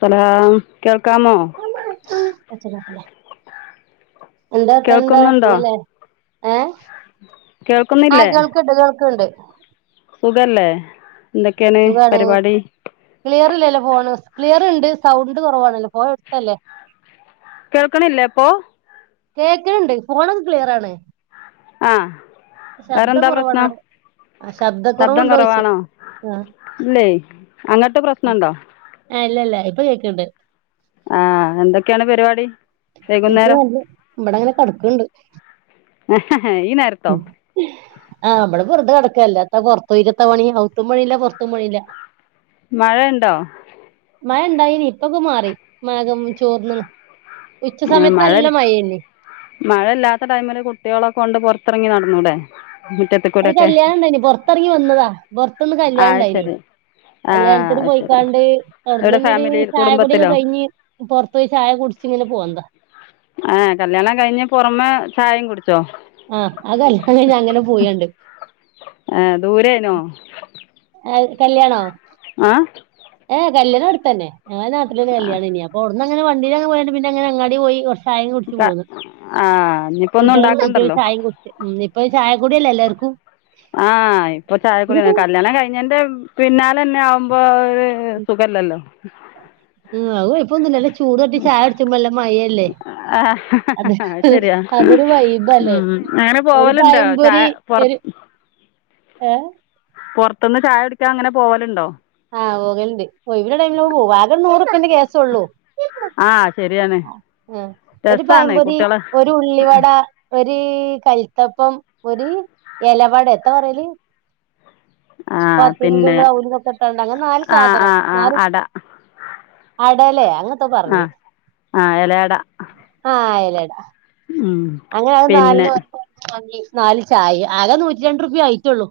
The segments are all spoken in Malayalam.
ഹലോ കേൾക്കാമോ? ഒച്ചണ്ടാക്കല്ലേ എന്താ ഇപ്പെന്താ കേൾക്കുന്നുണ്ടോ സുഖല്ലേ? ഏഹ് ആ കേൾക്കുന്നില്ലേ കേൾക്കുണ്ട് കേൾക്കുണ്ട്. സുഖല്ലേ? എന്തൊക്കെയാണ് സുഖാണ്. പരിപാടി ക്ലിയറില്ലല്ലോ ഫോണ് സ്ക്ലിയർ. ണ്ട് ഉണ്ട് സൗണ്ട് കൊറവാണല്ലോ ഫോയടുത്തല്ലേ? കേൾക്കണില്ലേ അപ്പൊ? കേക്കണുണ്ട്. ഫോൺ ഒക്കെ ക്ലിയറാണ്. ആ വേറെന്താ കുറവാണ് പ്രശ്നം ആഹ് ശബ്ദം ശബ്ദക്കുറവുണ്ടോയ്ച്ച കുറവാണോ ഇല്ലേ അങ്ങട്ട് പ്രശ്നണ്ടോ ആ ഇല്ലില്ല ഇപ്പൊ കേക്കണ്ട് ആ എന്തൊക്കെയാണ് പരിപാടി [unintelligible] വൈകുന്നേരം ഇബടെ ഇങ്ങനെ കട്ക്ക്ണ്ട് അഹ ആ ഇബടെ വെർതെ കട് അല്ലായെ. എത്താ പൊർത്ത് പോയിട്ടെത്താ പണി അയുത്തും പണിയില്ല പൊർത്തും പണിയില്ല മഴ ഇണ്ടോ മഴ ഇണ്ടായിനീ ഇപ്പൊക്കെ മാറി മാകം ചോർന്ന്‌ണ് ആ മഴ മഴയില്ലാത്ത ടൈമില് കുട്ടി ളൊക്കെ കൊണ്ട് പൊറ ത്തി എറങ്ങി നടന്നൂടെ മുറ്റത്ത് ഒര് കൂടെയൊക്കെ കല്യാണണ്ടായിനി പൊർത്തെറങ്ങി വന്നതാ പൊർത്ത്ന്ന് ആ കല്യാണം അത് ഇണ്ടായിനി ശരി ആ കല്യാണത്തിന് അത് ശരി പോയിക്കാണ്ട് എവിടെ അയുട്ന്നെന്നെ ഫാമിലിയിൽ കുടുംബത്തിലോ ആ കല്യാണം കഴിഞ്ഞ പൊറമെ ചായിം കുടി ആ അയ് കല്യാണം കഴിഞ്ഞ് അങ്ങനെ പോയി ആണ്ട് ഏ ദൂരെയാണോ ആ ഏ എ കല്യാണം എട്‌ത്തെന്നെ ഞങ്ങളെ നാട്ടിലെ ഒര് കല്ല്യണെനി അപ്പൊ അയുട് ന്ന അങ്ങനെ വണ്ടിലങ്ങനെ. പോയാണ്ട് പിന്നെ അങ്ങനെ അങ്ങാടി പോയി കൊർ ക്ക ആ ഇഞ്ഞിപ്പ ഒന്നും ഇണ്ടാക്കണ്ടല്ലോ ചായയും കുടിച്ച് ഉം പ്പം ഒരു ചായ കുടിയല്ലെ എല്ലാർക്കും ആ ഇപ്പ ചായകുടിയാണ് കല്യാണം കഴിഞ്ഞേന്റെ പിന്നാലന്നെ ആവുമ്പോ ഉം അത് കൊഴ്പ്പൊന്നും ഇല്ല അല്ലേ ചൂട് തട്ടി ചായ കുട്ച്ചുമ്പല്ലെ നല്ല മഴ അല്ലെ ആ അതെ അത് ശരിയാ അതൊരു വൈബല്ലേ ഉം അങ്ങനെ ഒര് പോവലുണ്ടോ ചായ പയമ്പൊരി പുറ ഒര് ഏ പൊർത്ത്ന്ന് ചായ കുടിക്കാൻ അങ്ങനെ പോവൽ ഇണ്ടോ ആ പോകൽ ഇണ്ട് ഒഴിവ് ഇള്ള ടൈമിൽ ഒക്കെ പോകും ആകെ നൂറുപ്പന്റെ കേസ് ഒള്ളു ആ ശരിയാണ് ആ ഒര് രസമാണ് പഴംപൊരി കുട്ടികളെ ഒര് ഉള്ളിവട ഒര് ഒര് കൽത്തപ്പം ഒര് എലവട എത്താ പറെൽ ആഹ് പത്തിരിന്റെ പിന്നെ ഉള്ളിൽ അയുലൊക്കെ ഇട്ടാണ്ട് അങ്ങനെ നാല് ആഹ് സാധനം ആഹ് ആഹ് ന്നാലും അട അട എലെ അങ്ങനെത്തോ പർഞ്ഞ് ആ എല അട ആ എല അട അങ്ങനെ അയ് പിന്നെ നാൽന്നും [inaudible] വാങ്ങി നാല് ചായ ആകെ നൂറ്റി രണ്ട് റുപ്യ ആയിട്ടൊള്ളു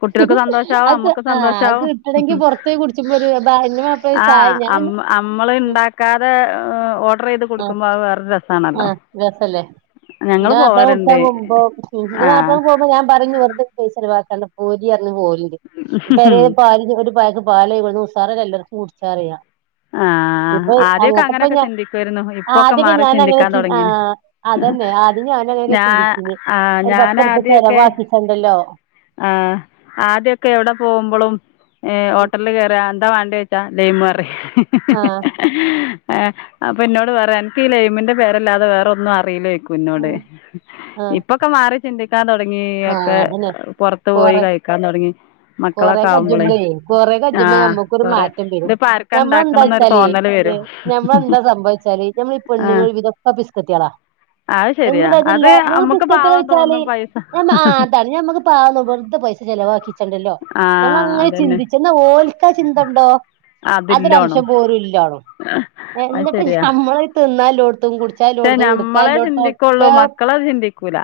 കുട്ടികൾക്ക് സന്തോഷമാവും അത് മ്മക്ക് ആഹ് അത് സന്തോഷമാവും കിട്ടണെങ്കി പുറത്ത് പോയി കുടിച്ചുമ്പോ ഒരു എന്റെ മാപ്പള ആ ചായ ഞാൻ അമ്മള് ഇണ്ടാക്കാതെ ഓർഡർ ചെയ്ത് ആഹ് കൊടുക്കുമ്പോ വേറൊ രസാണ് ആഹ് രസല്ലേ ന്റെ മാപ്പള കുട്ടാൻ പോവലുണ്ട് പോമ്പോന്റെ മാപ്പ ആഹ് പോകുമ്പോ ഞാൻ പറയും വെറുതെ പൈസ ചെലവാക്കെണ്ട പോരി ഇങ്ങ് പോരിന് പെരെ പാലിന് ഇങ്ങട്ട് [unintelligible] പാല് ഇവിടുന്ന് ഉസാറിൽ എല്ലർക്കും കുടിച്ചറിയാം ആഹ് ആദ്യൊക്കെ അങ്ങനെയൊക്കെ ഞാൻ ചിന്തിക്കുവായിരുന്നു ഇപ്പൊക്കെ ആദ്യൊക്കെ മാറി ഞാൻ അങ്ങനെ ചിന്തിക്കാൻ ചി ആ തുടങ്ങി അതന്നെ ആദ്യം ഞാനും അങ്ങനെയൊക്കെ ഞാൻ ചിന്തിച്ചീനി ഒരു ഞാൻ പത്തുറുപ്യ ആദ്യക്കെ ചെലവാക്കിച്ചണ്ടല്ലോ ആഹ് ആദ്യമൊക്കെ എവിടെ പോകുമ്പോഴും ഏഹ് ഹോട്ടലിൽ കയറാ എന്താ വേണ്ടേ [unintelligible] ആഹ് ഏഹ് അപ്പംന്നോട് വേറെ എനിക്ക് ഈ ലൈമിന്റെ പേരല്ലാതെ വേറെ ഒന്നും അറില്ലേ കുന്നോട് ആഹ് ആഹ് ഇപ്പൊക്കെ മാറിട്ടുണ്ട് [inaudible] തുടങ്ങി ഒക്കെ അതന്നെ പുറത്തു പോയി കൊറെ കഴിക്കാൻ തുടങ്ങി കൊറെ കയ്യുമ്മളെ കൊറെ കയുമ്മ ആഹ് നമ്മക്കൊരു കൊറെ മാറ്റം വരും ഇതിപ്പോ ആർക്കാ നമ്മ ഇണ്ടാക്കണന്നൊരു എന്താച്ചാല് തോന്നല് വരും നമ്മളെന്താ സംഭവിച്ചാല് ഞമ്മള് പെണ്ണുങ്ങള് ആഹ് ഒരുവിധം ഒക്ക പിസ്ക്കത്തികളാ അത് ശെരിയാ എന്നുണ്ടായിട്ടല്ല അത് അമ്മക്ക് ബിസ്ക്കറ്റ് പാവം കഴിച്ചാല് തോന്നും പൈസ ഞ അതാണ് ഞമ്മക്ക് പാവം തോന്നും വെറുതെ പൈസ ചിലവാക്കിക്കണ്ടല്ലോ ഞമ്മള ആഹ് അങ്ങനെ അതന്നെ ചിന്തിച്ച് എന്നാ ഓൽക്കാ ചിന്ത ഉണ്ടോ അതില്ലോണം അതൊരംശം പോലും ഇല്ലണോ അത് എന്നിട്ട് ശരിയാ നമ്മളെ തിന്നല്ലോടത്തും കുടി പക്ഷെ ഞമ്മളെ ചിന്തിക്കുള്ളൂ മക്കളെത് ചിന്തിക്കൂല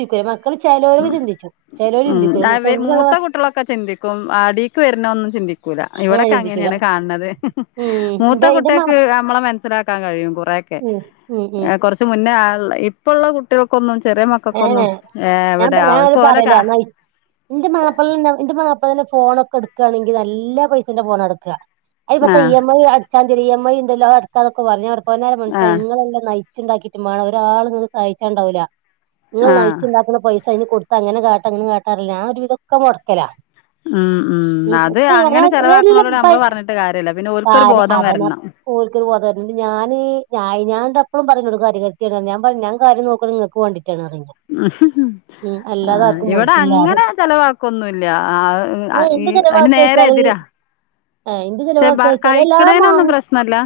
ക്കൂല മക്കൾ ചെലോര് ചന്തിച്ചും ചെലവര് ഉം ചിന്തിക്കൂല അവ തൊണ്ണൂറ് മൂത്ത ശതമാനം കുട്ടികളൊക്കെ ചിന്തിക്കും അടീക്ക് വരുന്ന ഒന്നും ചിന്തിക്കൂല ആ ഇവിടെക്കെ ചിന്തിക്കൂല അങ്ങനെയാണ് കാണുന്നത് ഉം മൂത്ത ഇന്റെ ഇന്റെ മാ കുട്ടികക്ക് നമ്മളെ മനസ്സിലാക്കാൻ കഴിയും കുറേക്കെ ഉം ഉം ഉം കുറച്ച് മുന്നേ ഇപ്പ ഉള്ള കുട്ടികൾക്കൊന്നും ചെറിയ ഏ മക്കക്കൊന്നും ഏ ഞാൻ പറയാൻ പറയല എന്ന എന്റെ മാപ്പിള എന്റെ മാപ്പ ഇപ്പോ തന്നെ ഫോണൊക്കെ എടുക്കാണെങ്കിൽ നല്ല പൈസന്റെ ഫോൺ എടുക്കുക ആ [unintelligible] ഇ എം ഐ അട [unintelligible] ഉണ്ടല്ലോ അതടക്കാന്നൊക്കെ പറഞ്ഞ് പൊന്നാര ആ മൻസാ ഇങ്ങളല്ലേ നയി ച്ച്ണ്ടാക്കീട്ട് മാണം ഒരാള്ങ്ങൾക്ക് സഹായിച്ചാണ്ടാവൂല നിങ്ങൾ ആ നയിച്ച്ണ്ടാക്കുന്ന പൈ സഅയ്ന് കൊടുത്ത അങ്ങനെ കാട്ട അങ്ങനെ കാട്ടാറില്ലേ ഞൻ ഒരുവിതൊക്കെ മുടക്കലാ ഉം ഉം [unintelligible] അത് ന്നെ അങ്ങനെ ചെലവാക്കണോലോട് നമ്മള് പറഞ്ഞിട്ട് കാര്യമില്ല പിന്നെ ഓൽക്കൊരു ബോധം വരണം എപ്പളും പറഞ്ഞോട് കാര്യ കാര്ത്തിയാണ് ഞാൻ പറിം ഞാൻകാര്യം നോക്ണേ ങ്ങക്ക് വേണ്ടി ഉ ആ അല്ലാതെ ആർക്കും ഇവിടെ വേണ്ടിയിട്ടില്ല പറയും. അങ്ങനെ ചെലവാക്കൊന്നുല്ല ആ ഏഹ് എന്ത് അയ്ന് ചെലവാക്ക നേരെ വെച്ചാല് എതിരാ ഏഹ് എന്ത് പക്ഷെ ബ ചെലവാക്ക വെച്ചാല് എല്ലാം കഴിക്കണേ വാങ്ങും നൊന്നും പ്രശ്നല്ല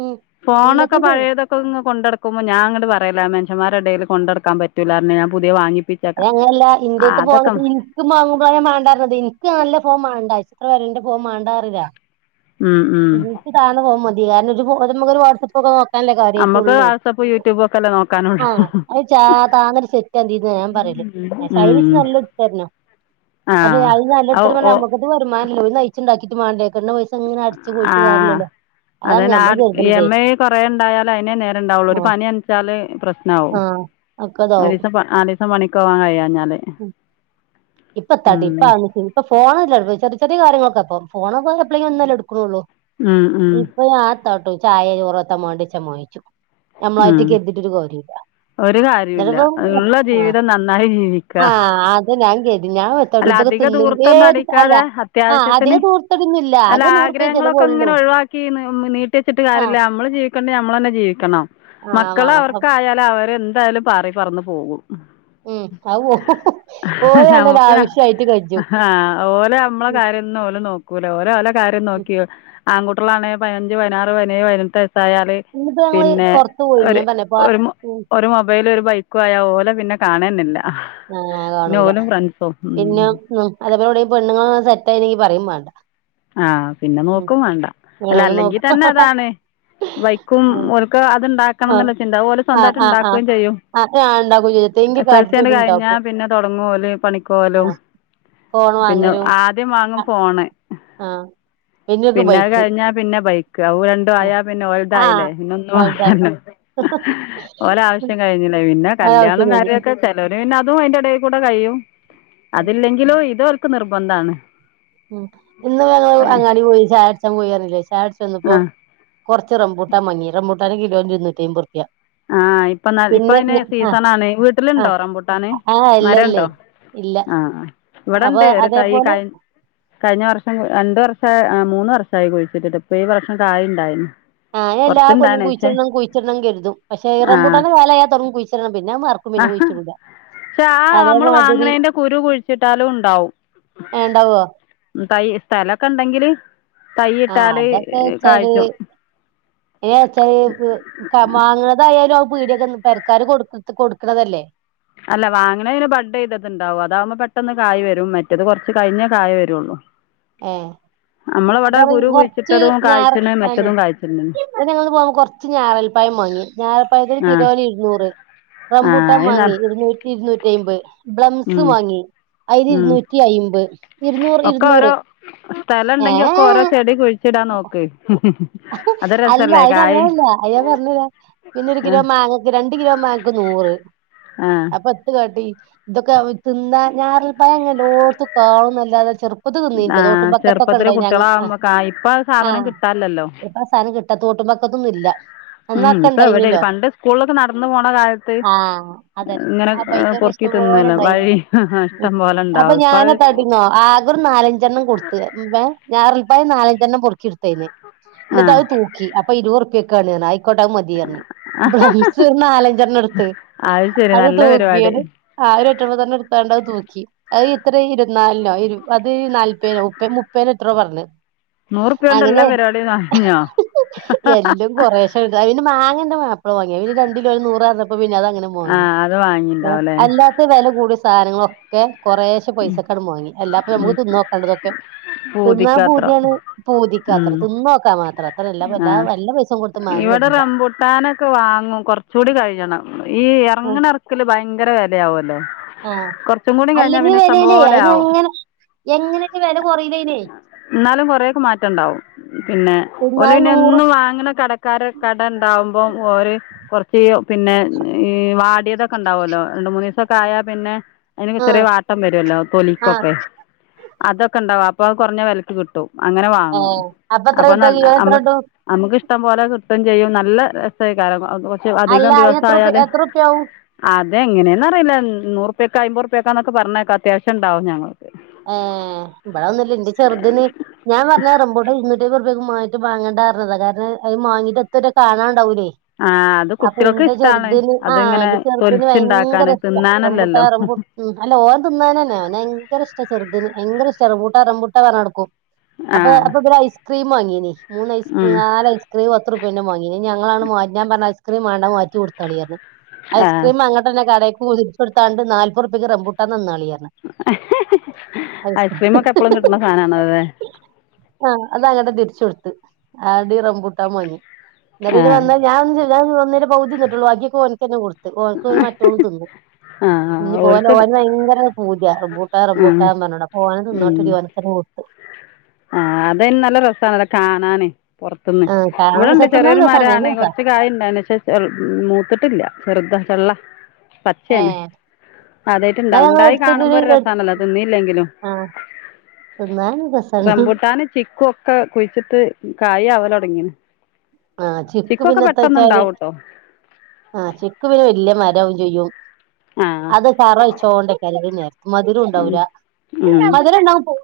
ഉം ഫോണൊക്കെ എല്ലാത്തും പഴയതൊക്കെ ഇങ്ങ് കൊണ്ടട്ക്കു ക്കുമാ ഞാൻ ങ്ങട്ട് പറ ലാ മനുഷ്യന്മാരുടെ ടേൽകൊണ്ടടുക്കാൻ പറ്റൂല്ലാ റഞ്ഞ്ഞാൻ പുതേവാങ്ങി അയ്ന് അങ്ങനല്ല ഇന്റെ ത്തെ ഫോണെക്കെ ഇൻക്ക് മാങ്ങു പോലെ മാണ്ടാറഞ്ഞ തേനി ഇൻക്ക് ഞാ നല്ല ഫോൺ മാങ്ങി ണ്ട ച്ച്ത്ര വെലന്റെ ഫോൺ മാണ്ടാറീല ഇതീക്ക് താന്ന ഫോൺ മതി തിയാനൊരു ബോധം [unintelligible] തല്ലേ നമുക്ക് കാര്യമായിട്ടൊള്ളൂ വാട്സപ്പ് യൂട്യൂബ് ഒക്കെ അല്ലേ ആ നോക്കാനുള്ളൂ അഹ് ചാ താ ന്നൊരു സെറ്റ് തിന്നാ ഞാ പറയല്. അശയ്ന്ച്ച് ഉം നല്ലത് ഇട്ത്തരണം. ആ പഷേ അയ്‌ന് നല്ലെ ഇട് ഓ തരണം പറയാൻ ഓ ഞമ്മക്കൊന്നും വരുമാന ല്ലല്ലോ... ഓല് നയിച്ച്ണ്ടാക്കീട്ട് മാണ്ടേ കിട്ട്ണ പൈസ ഇങ്ങനെ അടിച്ച് ആ പോയിട്ട് കാര്യല്ലല്ലോ അതാണ് ഞമ്മള് അതട് കരുതണതേ എം ഐ കൊറെേ ഉണ്ടായാലൽ അതിന നേരം ഉണ്ടാവുള്ളൂ ഒരു ആഹ് പനി അനിച്ചാല് പ്രശ്നമാവും ആഹ് ഒക്കതാവും ആ ദിവസം [unintelligible] മണിക്കോവാൻ കഴിയാഞ്ഞാല്.. ഇപ്പൊ എത്താടി ഇപ്പ അഒന്നുംഇപ്പൊ ഫോണ് [unintelligible] ചെറി ചെറിയ കാര്യങ്ങ ക്കെ പ്പം ഫോണൊക്കെ എപ്പളേലും ഒന്നല്ലേ ഇടുക്കുണുള്ളൂ. ഉം ഉം [unintelligible] നമ്മളായിട്ട് ഉം കരുതിട്ടൊരു കാര്യമില്ല ഒരു കാര്യല്ല എന്നിട്ടിപ്പോ ഉള്ള ആ ജീവിതം നന്നായി ജീവിക്ക ആ അത് ഞാൻ കരുതി ഞാൻ വെത്തോട്ടു അല്ല ഇതൊക്കെ അധിക തിന്നെങ്കി ദൂർത്തൊന്നും ഏത് അല്ല അടിക്കാതെ ആ അത്യാവശ്യത്തിന് അധികം ദൂർത്തടിയൊന്നുമില്ല അല്ല ആകെ നൂറുപ്യ ആഗ്രഹങ്ങളൊക്കെ ഇങ്ങനെ ചെലവുള്ളൂ ഒഴിവാക്കി നീട്ടി വെച്ചിട്ട് ആ കാര്യമില്ല നമ്മള് ജീവിക്കണ്ടേ നമ്മൾ തന്നെ ജീവിക്കണം ആ മക്കള വേണം അപ്പ- അവർക്കായാല അവരെന്ത് എന്തായാലും പാറി പറന്ന് പോകും ഉം ഔ ഓയ നമുക്ക് ആ ഓലെ മ്മളെ ഉം കാര്യം ഓലെ നോക്കും [unintelligible] കാര്യം ഉം നോക്കിയോ അങ്ങോ [unintelligible] പൈയഞ്ച് പയിനാറ് പൈനേട്ട് സായാല്‌ ഇന്നിപ്പോ ഞങ്ങള് പിന്നെ പുറത്തു പോയി ഒര് ഞാൻ പറഞ്ഞപ്പോ ഒരു ഉം ഒരു മൊബൈല് ഒരു ബൈ ക്കുവായ ഓലെ പിന്നെ കാണ്ന്നെല്ല ഞങ്ങള് കാണൂല പിന്നെ ഉം മ് അതേപോലെ എവിടെ പെണ്ണുങ്ങള് സെറ്റായണെങ്കി പറയും വേണ്ട ആ പിന്നെ ഉം നോക്കും വേണ്ട അല്ല നോക്ക അല്ലെങ്കിൽ തന്നെ അതാണേ വൈക്കും ഓൽക്ക് അത്ണ്ടാക്കണം ആ എന്നുള്ള ചിന്ത ഓല് ആ സ്വന്തമായിട്ട് ആ ണ്ടാ ആ ക്കേംചെയ്യും ആഹ് ആഹ് ഇണ്ടാക്കും ചെയ്യും തെങ്കി എസ് എൽ സി കാട്ടിട്ട് ഓല് കഴിഞ്ഞ ഇണ്ടാക്കും പിന്നെ തുടങ്ങു ഓല് പണിക്ക് പോവലും ആഹ് ഫോണ് പിന്നെ ആദ്യം വാങ്ങും ഫോണ് ആ പിന്നൊക്ക് ബൈക്ക് ബൈ കൗ രണ്ടും ആയാ പിന്നെ ആഹ് ഒലതായില്ലേ പിന്നെ ഒന്നും ഓൽതായി [unintelligible] ഓലെ ആവശ്യം കഴിഞ്ഞില്ലേ പിന്നെ കല്യാണം ഒരാവശ്യം കഴിഞ്ഞു കാര്യൊക്കെ ചെലോര് പിന്നെ അ തും അതിന്റെ എടെകൂടെ കഴിയും അതില്ലെങ്കിലോ ഇതോ ക്ക് നിർബന്ധാണ് മ് ഇന്നും ഞങ്ങൾ അങ്ങാടി പോയി ചായകുടിച്ചാൻ പോയി പറഞ്ഞില്ലേ ചായ കുടിച്ച് ചെന്നപ്പോ ആ കൊറച്ച് റംബൂട്ടാൻ വാങ്ങി റംബൂട്ടാന് കിലോ ഇരുന്നൂറ്റമ്പയ് റു ആ ഇപ്പന്നാൽ ഇപ്പൊ പിന്നെ ആഹ് സീസണാന്നെ വീട്ടിലുണ്ടോ ആഹ് റംമ്പൂട്ടാന് ആഹ് ഇല്ലല്ലേ മരണ്ടോ ഇല്ല ആ അപ്പൊ ഇവിടെണ്ട് ഒരു തൈ അതേപോലെ കഴി കഴിഞ്ഞ വർഷ രണ്ട് വർഷ മൂന്ന് വർഷമായി കുഴിച്ചിട്ടിട്ട് ഇപ്പ ഈ വർഷം കായ്ണ്ടായിന് ഞാനെല്ലാ കൊല്ലും കുഴിച്ചിടണം കുഴിച്ചിടണം കരുതും പക്ഷെ ആ റംബൂട്ടാന്റെ കാലായാ തൊടങ്ങും കുഴിച്ചിടണം പിന്നെ അത് മറക്കും ആ പിന്നെ കുഴിച്ചിടൂല ആ നമ്മള് അതേമാതിരി വാങ്ങണേന്റെ കുരു കുഴിച്ചിട്ടാലും ഉണ്ടാവും ഏഹ് ഇണ്ടാവോ തൈ സ്ഥലൊക്കെണ്ടെങ്കില് ആ അതൊക്കെ വെച്ചാല് കായ്ച്ചും എ വെച്ചായ് ക മാങ്ങ എന്തായാലും ആ പീടിയൊക്കെ പെരക്കാര് കൊടു കൊടുക്കണതല്ലേ അല്ല വാങ്ങണേന് ബഡ് ചെയ്തത്ണ്ടാവും അതാവുമ്പോ പെട്ടെന്ന് കായ വരും മറ്റത് കൊറച്ച് കഴിഞ്ഞേ കായ വരുള്ളൂ ഏ നമ്മളിവിടെ അപ്പൊ കുരു കൊറച്ച് കുഴിച്ചിട്ടതും ഞാർ കായ്ച്ച്ണ് അനെ മറ്റതും കായ്ച്ച്ണ് ഞങ്ങന്ന് പോകുമ്പ കൊറച്ച് ഞാവൽപ്പയം വങ്ങി ഞാവൽപ്പഴത്തിന് ആഹ് കിലോന് ഇരുന്നൂറ് റംമ്പൂട്ടാൻ ആഹ് വാങ്ങി അത് ഇരുന്നൂറ്റി ഇരുന്നൂറ്റിയമ്പയ് ബ്ലംസ് ഉം വാങ്ങി ആയിന് ഉം ഇരുന്നൂറ്റി അയമ്പ് ഇരുന്നൂറ് ഇരുന്നൂറ് സ്ഥലണ്ടെങ്കി ഒക്കെ ഓരോ ഏഹ് ചെടി കുഴിച്ചിടാൻ നോക്ക് അത് അല്ല രസല്ലേ അയിന് കായ് അങ്ങനല്ല അയ്യ് പറഞ്ഞുരാ പിന്നെ ഒരു കിലോ ആഹ് മാങ്ങക്ക് രണ്ട് കിലോ മാങ്ങക്ക് നൂറ് ആഹ് ആ പത്ത് അതെ ഇതൊക്കെ തിന്നാ ഞാവൽ പഴമങ്ങനെ വല്ലോടത്തും കാണാനില്ല ചെറുപ്പ ആ ചെറുപ്പത്തില് കുട്ടികളാകുമ്പോ കായ് ഇപ്പം ആ സാധനം കിട്ടാനിലല്ലോ ഇപ്പോ ആ സാധനം കി തോട്ടുവക്കത്തൊന്നുല്ല ഉം അന്നൊക്കെ ഇപ്പൊ എവിടെ ഉണ്ടായിനില്ലോ പണ്ട് സ്കൂളിലൊക്കെ നടന്നു പോണ കാലത്ത് ആ അതന്നെ ഇങ്ങനെ ആ വയിക്കൊക്കെ പൊറുക്കി ഇഷ്ടം പോലെ തിന്നല്ലോ ഇണ്ടായിന്ന് വഴി ഉം ഇഷ്ടം പോലെ അപ്പൊ ഉണ്ടാവും ഇപ്പ ഞാന് അത് അടങ്ങോ ആകൊരു നാലഞ്ചെണ്ണം കൊടുത്ത് ഞാവ യി നാലഞ്ചണ്ണം പൊറുക്കിയെടുത്തെനെ എന്നിട്ട് ആഹ് അത് തൂക്കി അപ്പൊ ഇരുപത് റുപ്യയെ ക്കണ് അയി കൊട അത് മതിയെന്നു ബ്ലംസ് നാലഞ്ചെണ്ണം എടുത്ത് ശരി അത് നല്ല പരിപാടി തൂക്കിയല് ആ ഒരു എട്ട്ഒൻപതെണ്ണം എടുത്താണ്ട് അത് തൂക്കി അത് ഇത്ര ഇരുനാലിനോ ഇരു അത് നാല്പേനോ മുപ്പ മുപ്പേനോ എത്രനോ പറഞ്ഞ് നൂറുപ്യ കൊണ്ട്ല്ലാം വര എല്ലാം കൊറേശ്ശെയുണ്ട് പിന്നെ മാങ്ങന്റെ മാ അത് വാങ്ങിയോ പിന്നെ രണ്ടു കിലോ നൂറാ പിന്നെ അതങ്ങനെ വാങ്ങി ആഹ് അത് വാങ്ങിണ്ടാവുംല്ലേ അല്ലാത്ത വെല കൂടിയ സാധനങ്ങളൊ ഒക്കെ കൊറേശെ പൈസക്കണ്ട് വാങ്ങി എല്ലാപ്പം നമുക്ക് തിന്ന് നോക്കേണ്ടതൊക്കെ തിന്നാൻ പൂതിയാണ് പൂതിക്ക് അത്ര ആ പൈസയും കൊടുത്ത് മാങ്ങാൻ ഇവിടെ കജ്ജൂല റമ്പുട്ടാനൊക്കെ വാങ്ങും കൊറച്ച് കൂടി കഴിയണം ഈ അങ്ങനെ എറക്കല് ഭയങ്കര വെലയാവും അല്ലേ ആ അല്ലെങ്കിൽ വ കൊറയല് പോലെ അയില് ആവും എങ്ങനെ എങ്ങനെ വെല കൊറയില് അയിന് എന്നാലും കൊറേയൊക്കെ മാറ്റം ഉണ്ടാവും പിന്നെ ഓല് പിന്നെ ഒന്നും വാങ്ങണ കട ക്കാര് കട ഉണ്ടാവുമ്പോം ഓര് കൊറയ് ചെയ്യും പിന്നെ ഈ വാ പൊട്ടിയതൊക്കെണ്ടാവുല്ലോ രണ്ട് മൂന്ന് ദിവസൊക്കെ ആയാ പിന്നെ അതിന് ആ ചെറിയ വാട്ട ട്ടം വരൂല്ലോ ആ തൊലിക്കൊക്കെ അതൊക്കെ ഇണ്ടാവും അപ്പ അത് കൊറഞ്ഞ വെലക്ക് കിട്ടും അങ്ങനെ വാങ്ങും ഏഹ് എത്ര അപ്പൊ കിട്ടും നല്ല കിലോ എത്ര നമുക്ക് കിട്ടും നമ്മുക്ക് ഇഷ്‌ട ഷ്ടം പോലെ കിട്ടുവയും ചെയ്യും നല്ല രസായിക്കാണും അല്ല എത്രൂപ് എത്രൂപ്യഉം തെ എങ്ങനെന്ന് അറിയില്ല ന്നൂറുർപ്യക്ക് അയ്ബൊർപ്യേക്കാന്നെക്കെ ക് പറഞ്ക്കാത് അത്യാവ്ശ്യംണ്ടാകും ങ്ങങ്ങൾ ആ ഇബട അ ഒന്നുല്ല്യ ന്റ ചെർതിന് ഞാൻ പർഞ്ഞ് റെമ്പുട്ടൻ ഇരുന്നൂറ്റി അയ്ബ്ർപ്യേക് മാങി ട്ട് മാങ്ങണ്ടാ പർഞതാ കാരണം അയ് മാങ്ങീട്ട് എത്തുറ്റെ കാണാൺ ണ്ടാവുലെയ് ആഹ് അത് അപ്പൊ കുട്ടികൾക്ക് ഇന്റെ ഇഷ്ടാണ് ചെർതിന് ആഹ് അതിങ്ങനെ ഇന്റെ ചെർതിന് ഭയങ്കര തൊലിച്ചുണ്ടാക്കാന് ഇഷ്ടാ റെബുട്ട തിന്നാനല്ലല്ലോ റെബു മ് അല്ല ഓൻ തിന്നാനന്നെ ഓന് വയങ്കര ഇഷ്ടാ ഇതിന് വയങ്കര ഇഷ്ടാ റെമ്പുട്ട റെമ്പുട്ട പർഞ് ന്നടക്കും അപ്പെ ആഹ് അപ്പ പിന്ന ഐസ്ക്രീം വാങ്ങീനി മൂന്ന് ഐസ് ഉം ന്നാല് ഐസ് ക്രീം പത്തുർപ്യേൻ്റ മാങ്ങീനി ഞ് അങളാണ് മ ഞാം പർഞ്ഞ് ഐസ് ക്രീം മാണ്ട അയ് മാറ്റി കൊടുത്തളീ പർഞ് ആഹ് ഐസ്ക്രീം അങ്ങട്ടന്നെ കടേക് കൊ തിരിച്ചൊടുത്താണ്ട് ന്നാൽപ്പൊർപ്യക് റെമ്പൂട്ടാൻ തെന്നാളി ളീ അർഞ് ഐസ്ക്രീമൊക്കെ എപ്പളും കിട്ട്ണ സാദനാണല്ലെലെ [unintelligible] ആദ്യം റെബുട്ടാം മാങ്ങി ന്നട്ട് പിന്ന ആഹ് വന്ന് ഞാം ചൊയ് ഞാ ഒന്നിൻ്റെ പൗതി ന്ന്ട്ടൊള്ളൂ ബാക്കിഒക്കെ ഓൻകെന്നെ കൊട് ഓൽക്ക്ള്ളയ് മറ്റോളും തിന്നും ഇഞ്ഞ് ആഹ് പൊ ഓലെ ഓൽക്ക് ഓന് വയങ്കര പൂതിആ ഉം [unintelligible] ഓൻ തിന്നോട്ടെടി ഓൻകെന്നെ കൊട്ത്ത് ആ അതയ്ന് നല്ല രസാണല്ലോ കാണാന് പൊർത്ത്ന്ന് ആഹ് കാണാൻ ഇവ്ടെണ്ട് രസാ തിന്നാൻ ചെറിയൊരു മരാണ് രസാണ് കൊർച്ച് കായ്ണ്ടാണ് ഷെ ചെള്ള് മൂത്ത്ട്ടില്ല ചെർത ചെള്ളാ ഏ ന്നാല് ഇണ്ടാവ്ണ് ഇണ്ടായി ങ്ങളെട്ത്ന്നൊര് കാണുമ്പോ ഒരു എട് രസാണല്ലോ തിന്നിയില്ലെങ്കിലും ആ തിന്നാനും രസ റെമ്പുട്ടാന് ചിക് കൊക്കെ കുയ്ച്ച്ട്ട് കായാവല് ഒട്ങ്ങീണ് ആ ചിക്കു പിന്ന ത്താ വെച്ചാല് ആ ചിക്കു പിന്നെ വെല്ല്യ മരാവും എയ്യും ആഹ് അത് കറൊയ്ച്ചൊണ്ട്ക്കും അല്ലെങ്കി ഉം മധുരുണ്ടാവൂല ഉം മദ് രണ്ടാവും പൊ [inaudible]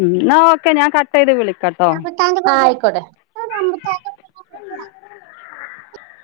ഉം ന്നാ ഓക്കെ ഞാ കട്ടെയ്ത് വിളി [unintelligible] ആ പോട്ടെ ആ